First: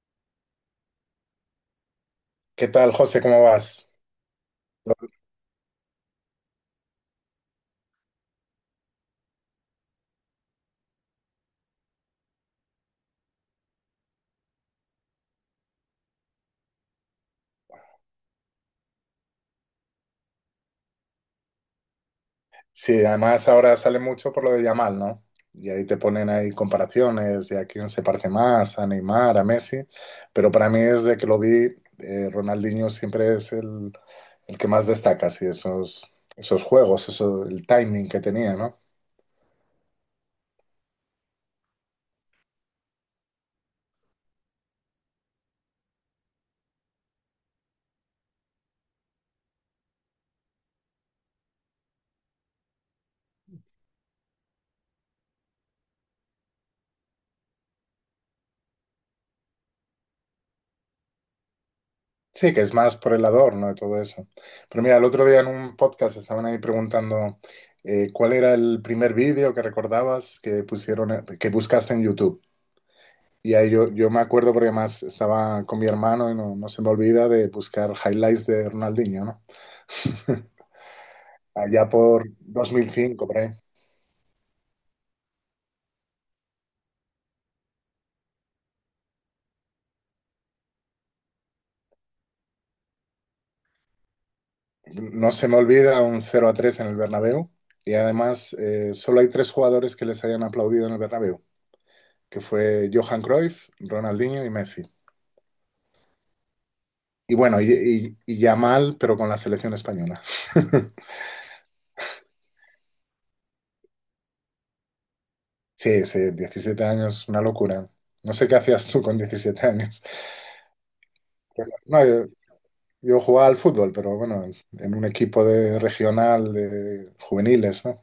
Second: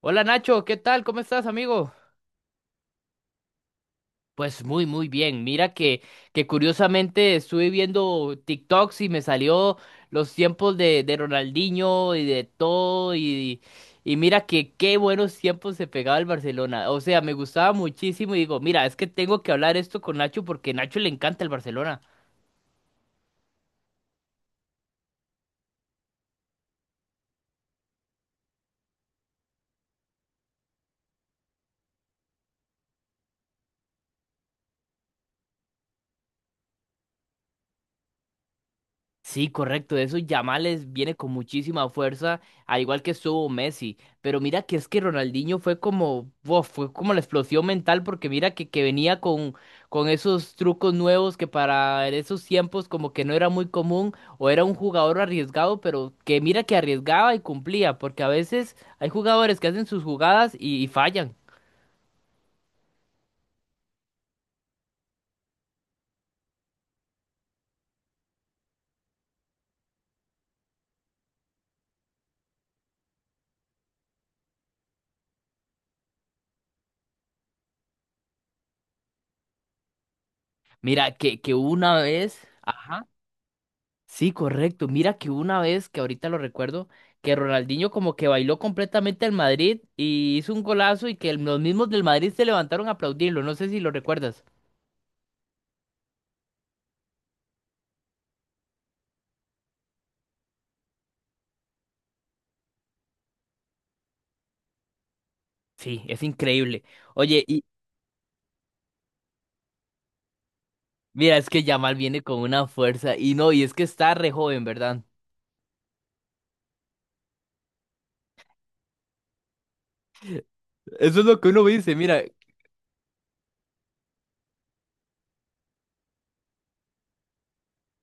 Hola Nacho, ¿qué tal? ¿Cómo estás, amigo? ¿Qué tal, José? ¿Cómo vas? Pues muy, muy bien. Mira que curiosamente estuve viendo TikToks y me salió los tiempos de Ronaldinho y de todo y mira que qué buenos tiempos se pegaba el Barcelona. O sea, me gustaba muchísimo y digo, mira, es que tengo que hablar esto con Nacho porque a Nacho le encanta el Barcelona. Sí, además ahora sale mucho por lo de Yamal, ¿no? Y ahí te ponen ahí comparaciones de a quién se parece más, a Neymar, a Messi. Pero para mí, desde que lo vi, Ronaldinho siempre es el que más destaca, sí, esos juegos, eso, el timing que tenía, ¿no? Sí, correcto. De esos Yamales viene con muchísima fuerza, al igual que estuvo Messi. Pero mira que es que Ronaldinho fue como, wow, fue como la explosión mental, porque mira que venía con esos trucos nuevos que para esos tiempos como que no era muy común, o era un jugador arriesgado, pero que mira que arriesgaba y cumplía, porque a veces hay jugadores que hacen sus jugadas y fallan. Sí, que es más por el adorno de todo eso. Pero mira, el otro día en un podcast estaban ahí preguntando cuál era el primer vídeo que recordabas que pusieron, que buscaste en YouTube. Y ahí yo me acuerdo porque más estaba con mi hermano y no se me olvida de buscar highlights de Ronaldinho, ¿no? Mira que Allá una por vez. Ajá. 2005, por ahí. Sí, correcto. Mira que hubo una vez, que ahorita lo recuerdo, que Ronaldinho como que bailó completamente al Madrid y hizo un golazo y que los mismos del Madrid se levantaron a aplaudirlo. No sé si lo recuerdas. No se me olvida un cero a 3 en el Bernabéu. Y además, solo hay tres jugadores que les hayan aplaudido en el Bernabéu, que fue Johan Cruyff, Ronaldinho y Messi. Sí, es increíble. Y Oye, bueno, y y ya mal, pero con la selección española. mira, es que Yamal viene con una fuerza y no, y es que está re joven, ¿verdad? Sí, sí, 17 años, una locura. No sé qué hacías tú con 17 años. Eso es lo que uno Pero dice, no, mira. Yo jugaba al fútbol, pero bueno, en un equipo de regional de juveniles, ¿no?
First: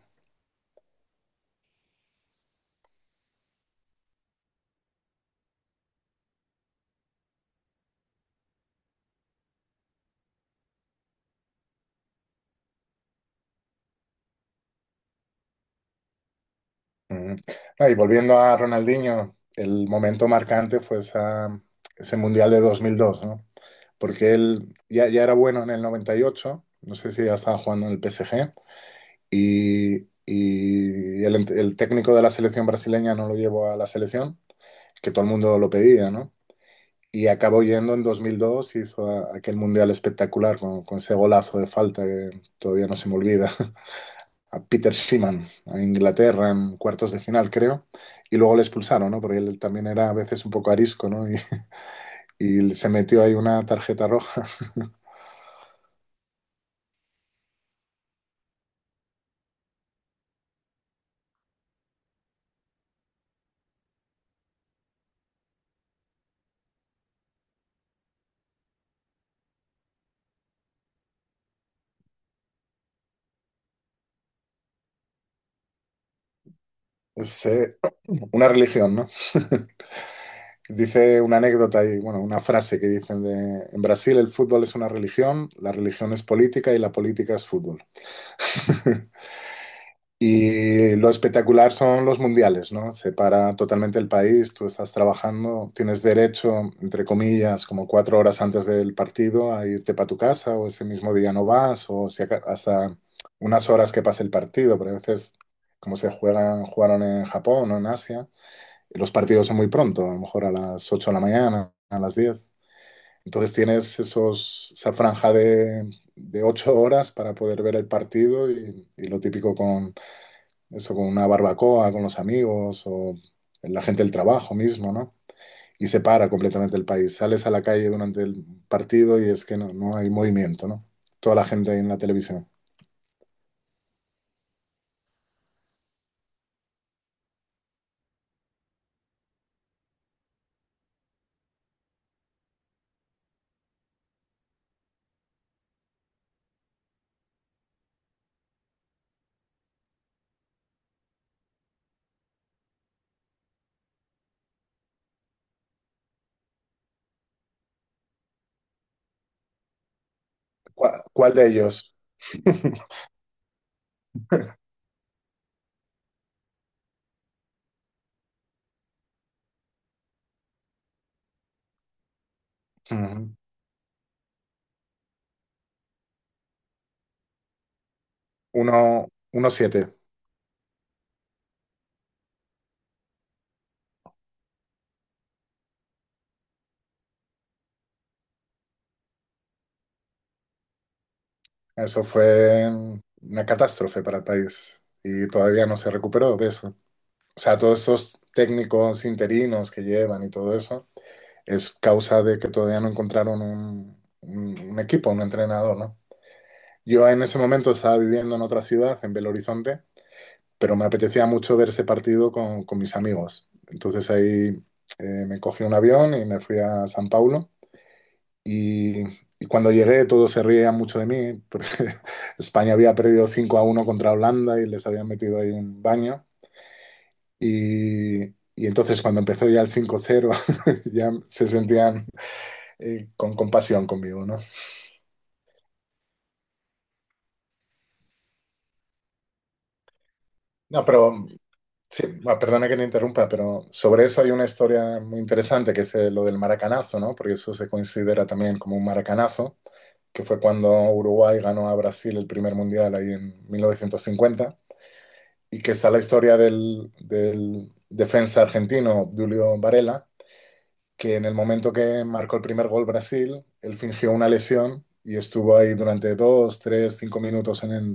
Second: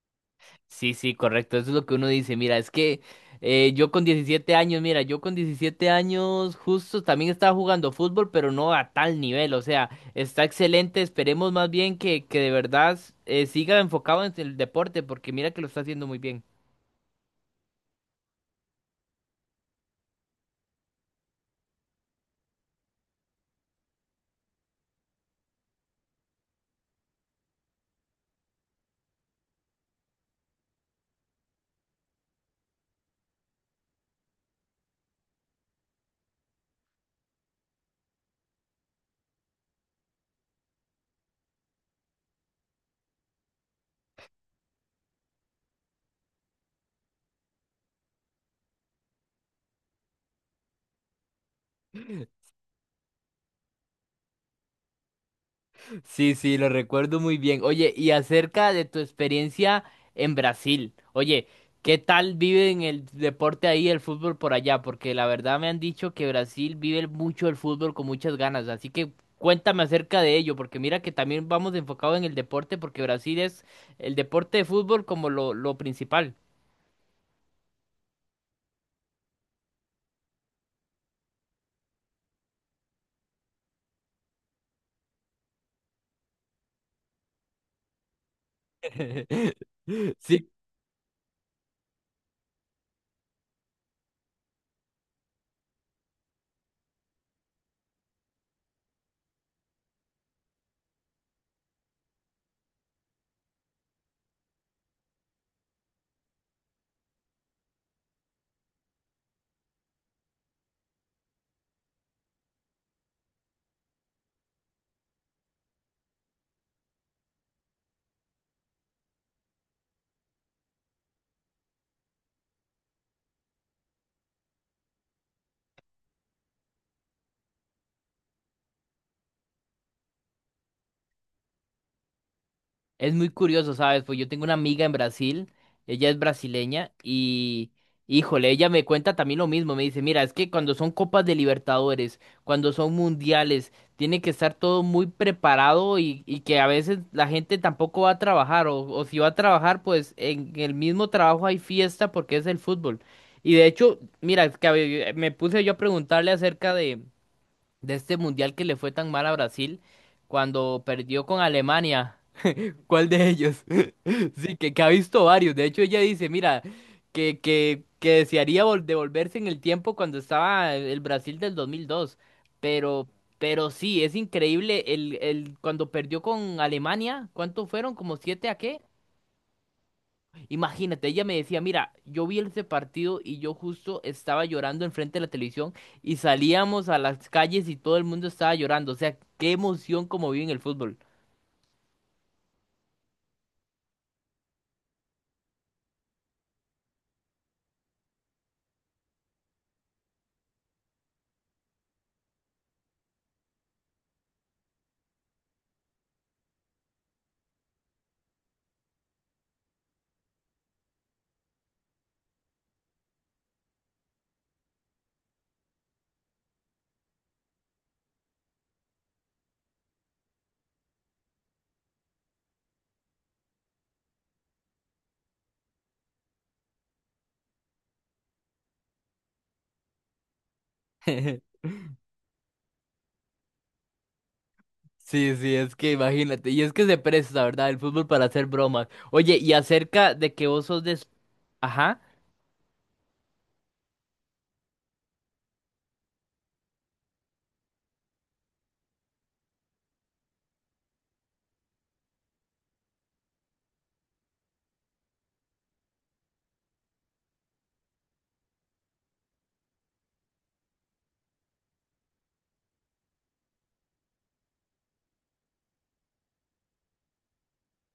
Sí, sí, correcto. Eso es lo que uno dice. Mira, es que yo con 17 años, mira, yo con 17 años justo también estaba jugando fútbol, pero no a tal nivel. O sea, está excelente. Esperemos más bien que de verdad siga enfocado en el deporte, porque mira que lo está haciendo muy bien. Ujú. Ah, y volviendo a Ronaldinho, el momento marcante fue ese Mundial de 2002, ¿no? Porque él ya era bueno en el 98, no sé si ya estaba jugando en el PSG, el técnico de la selección brasileña no lo llevó a la selección, que todo el mundo lo pedía, ¿no? Y acabó yendo en 2002, hizo aquel mundial espectacular con ese golazo de falta que todavía no se me olvida, a Peter Schiemann, a Inglaterra en cuartos de final, creo, y luego le expulsaron, ¿no? Porque él también era a veces un poco arisco, ¿no? Y, Y se metió ahí una tarjeta roja. Sí, sí, lo recuerdo muy bien. Oye, y acerca de tu experiencia en Brasil, oye, ¿qué tal viven el deporte ahí, el fútbol por allá? Porque la verdad me han dicho que Brasil vive mucho el fútbol con muchas ganas, así que cuéntame acerca de ello, porque mira que también vamos enfocados en el deporte, porque Brasil es el deporte de fútbol como lo principal. Es una religión, ¿no? Dice una anécdota y, bueno, una frase que dicen de, en Brasil el fútbol es una religión, la religión es política y la política es fútbol. Sí, Y lo espectacular son los mundiales, ¿no? Separa totalmente el país, tú estás trabajando, tienes derecho, entre comillas, como 4 horas antes del partido a irte para tu casa o ese mismo día no vas o si hasta unas horas que pase el partido, pero a veces como se juegan, jugaron en Japón o en Asia. Los partidos son muy pronto, a lo mejor a las 8 de la mañana, a las 10. Entonces tienes esa franja de 8 horas para poder ver el partido y lo típico con eso, con una barbacoa, con los amigos o la gente del trabajo mismo, ¿no? Y se para completamente el país. Sales a la calle durante el partido y es que no hay movimiento, ¿no? Toda la gente ahí en la televisión. es muy curioso, ¿sabes? Pues yo tengo una amiga en Brasil, ella es brasileña y, híjole, ella me cuenta también lo mismo, me dice, mira, es que cuando son copas de Libertadores, cuando son mundiales, tiene que estar todo muy preparado y que a veces la gente tampoco va a trabajar o si va a trabajar, pues en el mismo trabajo hay fiesta porque es el fútbol. Y de hecho, mira, es que me puse yo a preguntarle acerca de este mundial que le fue tan mal a Brasil cuando ¿Cuál, perdió cuál con de ellos? Alemania. ¿Cuál de ellos? Sí, que ha visto varios. De hecho, ella dice, mira, que desearía devolverse en el tiempo cuando estaba el Brasil del 2002. Pero, pero sí, es increíble cuando perdió con Alemania, ¿cuántos fueron? ¿Como siete a qué? Uno, uno siete. Imagínate, ella me decía, mira, yo vi ese partido y yo justo estaba llorando enfrente de la televisión y salíamos a las calles y todo el mundo estaba llorando. O sea, qué emoción como viven el fútbol. Eso fue una catástrofe para el país y todavía no se recuperó de eso. O sea, todos esos técnicos interinos que llevan y todo eso es causa de que todavía no encontraron un equipo, un entrenador, ¿no? Yo en ese momento estaba viviendo en otra ciudad, en Belo Horizonte, pero me apetecía mucho ver ese partido con mis amigos. Entonces ahí me cogí un avión y me fui a San Paulo y, y cuando llegué, todos se reían mucho de mí, porque España había perdido 5 a 1 contra Holanda y les habían metido ahí un baño. Y, y entonces, cuando empezó ya el cinco cero ya se sentían con compasión conmigo, ¿no? Sí, sí, es que imagínate, y es que se presta, ¿verdad? El fútbol para hacer bromas. Oye, y acerca de que vos sos No, de... Es- pero Ajá, sí, bueno, perdona que te interrumpa, pero sobre eso hay una historia muy interesante que es lo del maracanazo, ¿no? Porque eso se considera también como un maracanazo, que fue cuando Uruguay ganó a Brasil el primer mundial ahí en 1950. Y que está la historia del, del defensa argentino Julio Varela, que en el momento que marcó el primer gol Brasil, él fingió una lesión y estuvo ahí durante dos, tres, 5 minutos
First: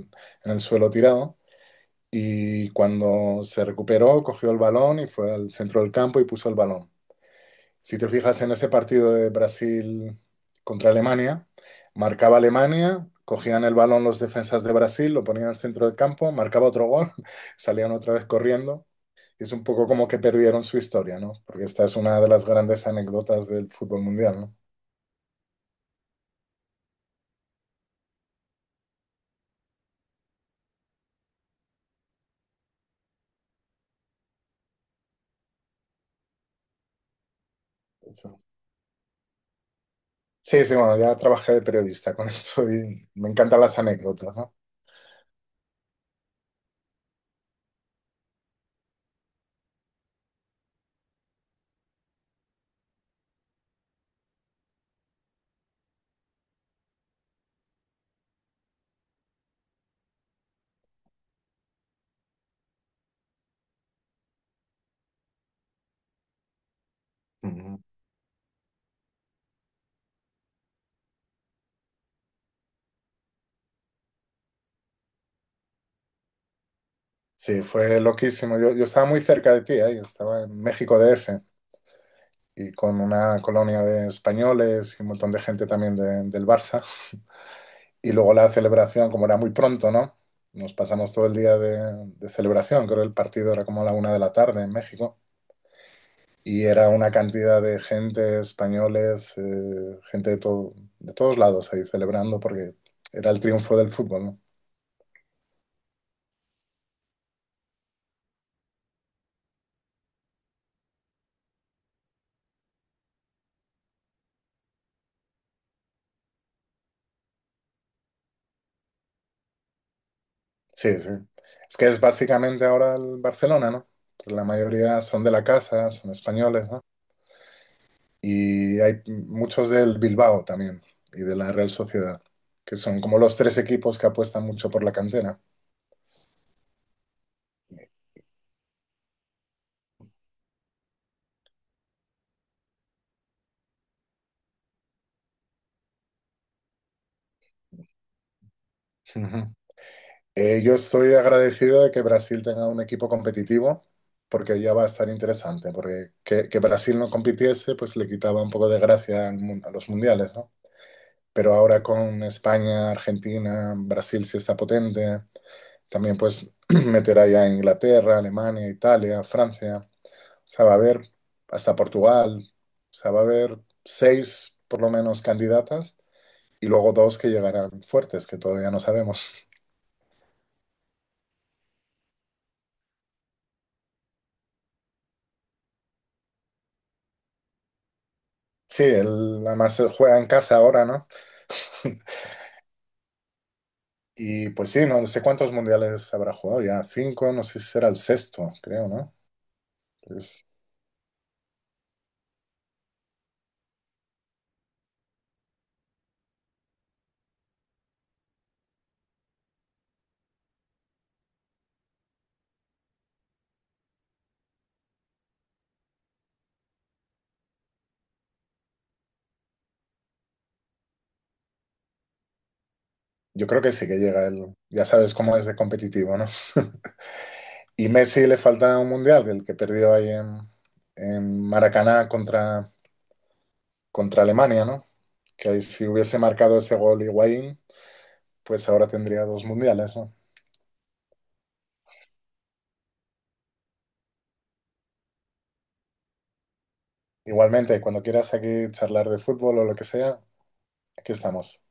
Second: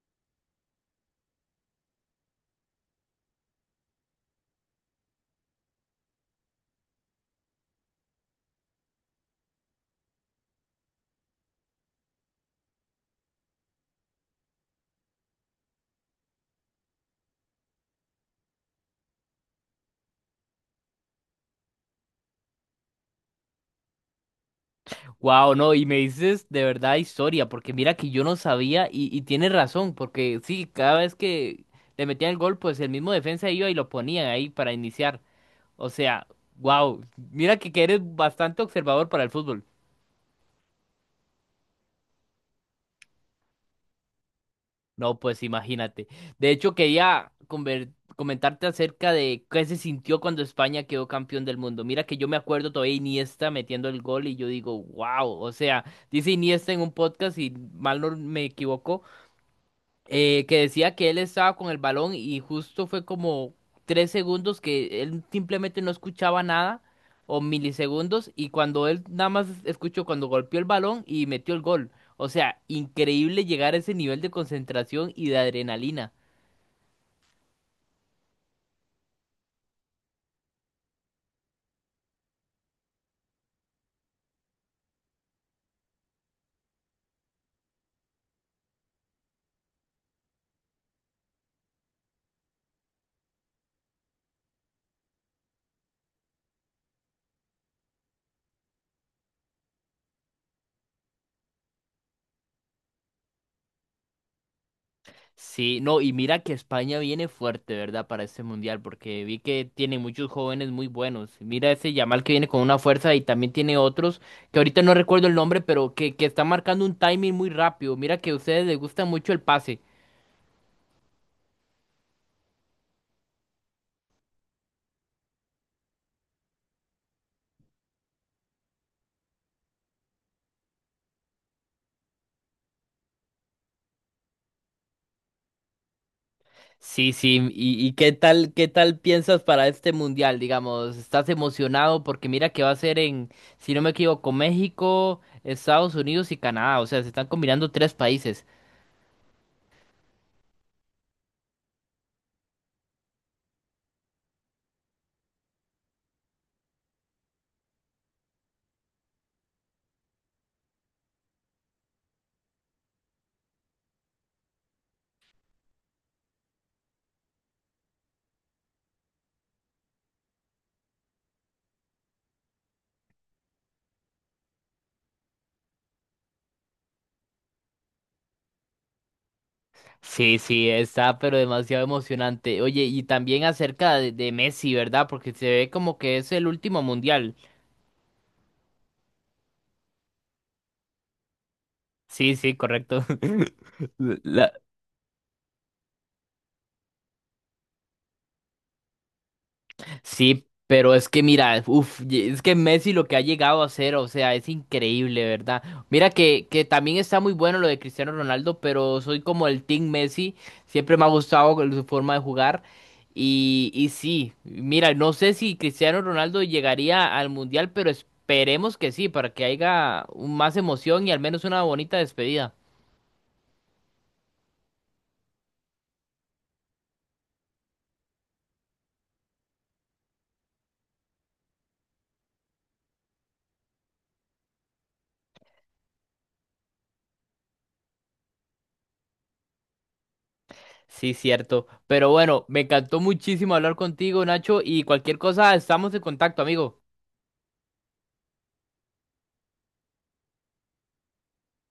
en el suelo tirado. Y cuando se recuperó, cogió el balón y fue al centro del campo y puso el balón. Si te fijas en ese partido de Brasil contra Alemania, marcaba Alemania, cogían el balón los defensas de Brasil, lo ponían al centro del campo, marcaba otro gol, salían otra vez corriendo, es un poco como que perdieron su historia, ¿no? Porque esta es una de las grandes anécdotas del fútbol mundial, ¿no? wow, no, y me dices de verdad historia, porque mira que yo no sabía y tienes razón, porque sí, cada vez que le metían el gol, pues el mismo defensa iba y lo ponían ahí para iniciar. O sea, wow, mira que eres Eso. bastante observador para el fútbol. Sí, sí, bueno, ya trabajé de periodista con esto y me encantan las anécdotas, ¿no? No, pues imagínate. De hecho, quería comentarte acerca de qué se sintió cuando España quedó campeón del mundo. Mira que yo me acuerdo todavía Iniesta metiendo el gol y yo digo, wow, o sea, dice Iniesta en un podcast y mal no me equivoco, que decía que él estaba con el balón y justo fue como 3 segundos que él simplemente no escuchaba nada o Ujú. milisegundos y cuando él nada más escuchó cuando golpeó el balón y metió el gol. O sea, increíble llegar a ese nivel de concentración y de adrenalina. Sí, fue loquísimo. Yo estaba muy cerca de ti, ¿eh? Yo estaba en México DF y con una colonia de españoles y un montón de gente también del Barça. Y luego la celebración, como era muy pronto, ¿no? Nos pasamos todo el día de celebración, creo que el partido era como a la una de la tarde en México. Y era una cantidad de gente, españoles, gente de, todo, de todos lados ahí celebrando porque era el triunfo del fútbol, ¿no? Sí, no, y mira que España viene fuerte, ¿verdad? Para este mundial, porque vi que tiene muchos jóvenes muy buenos. Mira ese Yamal que viene con una fuerza y también tiene otros, que ahorita no recuerdo el nombre, pero que está marcando un timing muy rápido. Mira que a ustedes les gusta mucho el pase. Sí, sí. Es que es básicamente ahora el Barcelona, ¿no? Pero la mayoría son de la casa, son españoles, ¿no? Y hay muchos del Bilbao también y de la Real Sociedad, que son como los tres equipos que apuestan mucho por la cantera. Sí, sí, y qué tal piensas para este mundial, digamos, estás emocionado porque mira que va a ser en, si no me equivoco, México, Estados Unidos y Canadá, o sea, se están combinando 3 países. Ujú. Yo estoy agradecido de que Brasil tenga un equipo competitivo, porque ya va a estar interesante, porque que Brasil no compitiese, pues le quitaba un poco de gracia al a los mundiales, ¿no? Pero ahora con España, Argentina, Brasil sí está potente, también pues meterá ya a Inglaterra, Alemania, Italia, Francia, o sea, va a haber hasta Portugal, o sea, va a haber seis por lo menos candidatas y luego dos que llegarán fuertes, que todavía no sabemos. Sí, sí, está, pero demasiado emocionante. Oye, y también acerca de Messi, ¿verdad? Porque se ve como que es el último mundial. Sí, él además él juega en casa ahora, ¿no? Sí, sí, correcto. Y La- pues sí, no no sé cuántos mundiales habrá jugado ya, cinco, no sé si será el sexto, creo, ¿no? Pues, Sí, pero es que mira, uf, y- es que Messi lo que ha llegado a hacer, o sea, es increíble, ¿verdad? Mira que también está muy bueno lo de Cristiano Ronaldo, pero soy como el Team Messi, siempre me ha gustado con su forma de jugar. Y sí, mira, no sé si Cristiano Ronaldo llegaría al Mundial, pero esperemos que sí, para que haya un- más emoción y al menos una bonita despedida. yo creo que sí que llega él, ya sabes cómo es de competitivo, ¿no? Y Messi le falta un mundial, el que perdió ahí en Maracaná contra, contra Alemania, ¿no? Que ahí si hubiese marcado ese gol Higuaín, pues ahora tendría 2 mundiales, ¿no? Sí, cierto. Pero bueno, me encantó muchísimo hablar contigo, Nacho, y cualquier cosa, estamos en contacto, amigo. Igualmente, cuando quieras aquí charlar de fútbol o lo que sea, aquí estamos.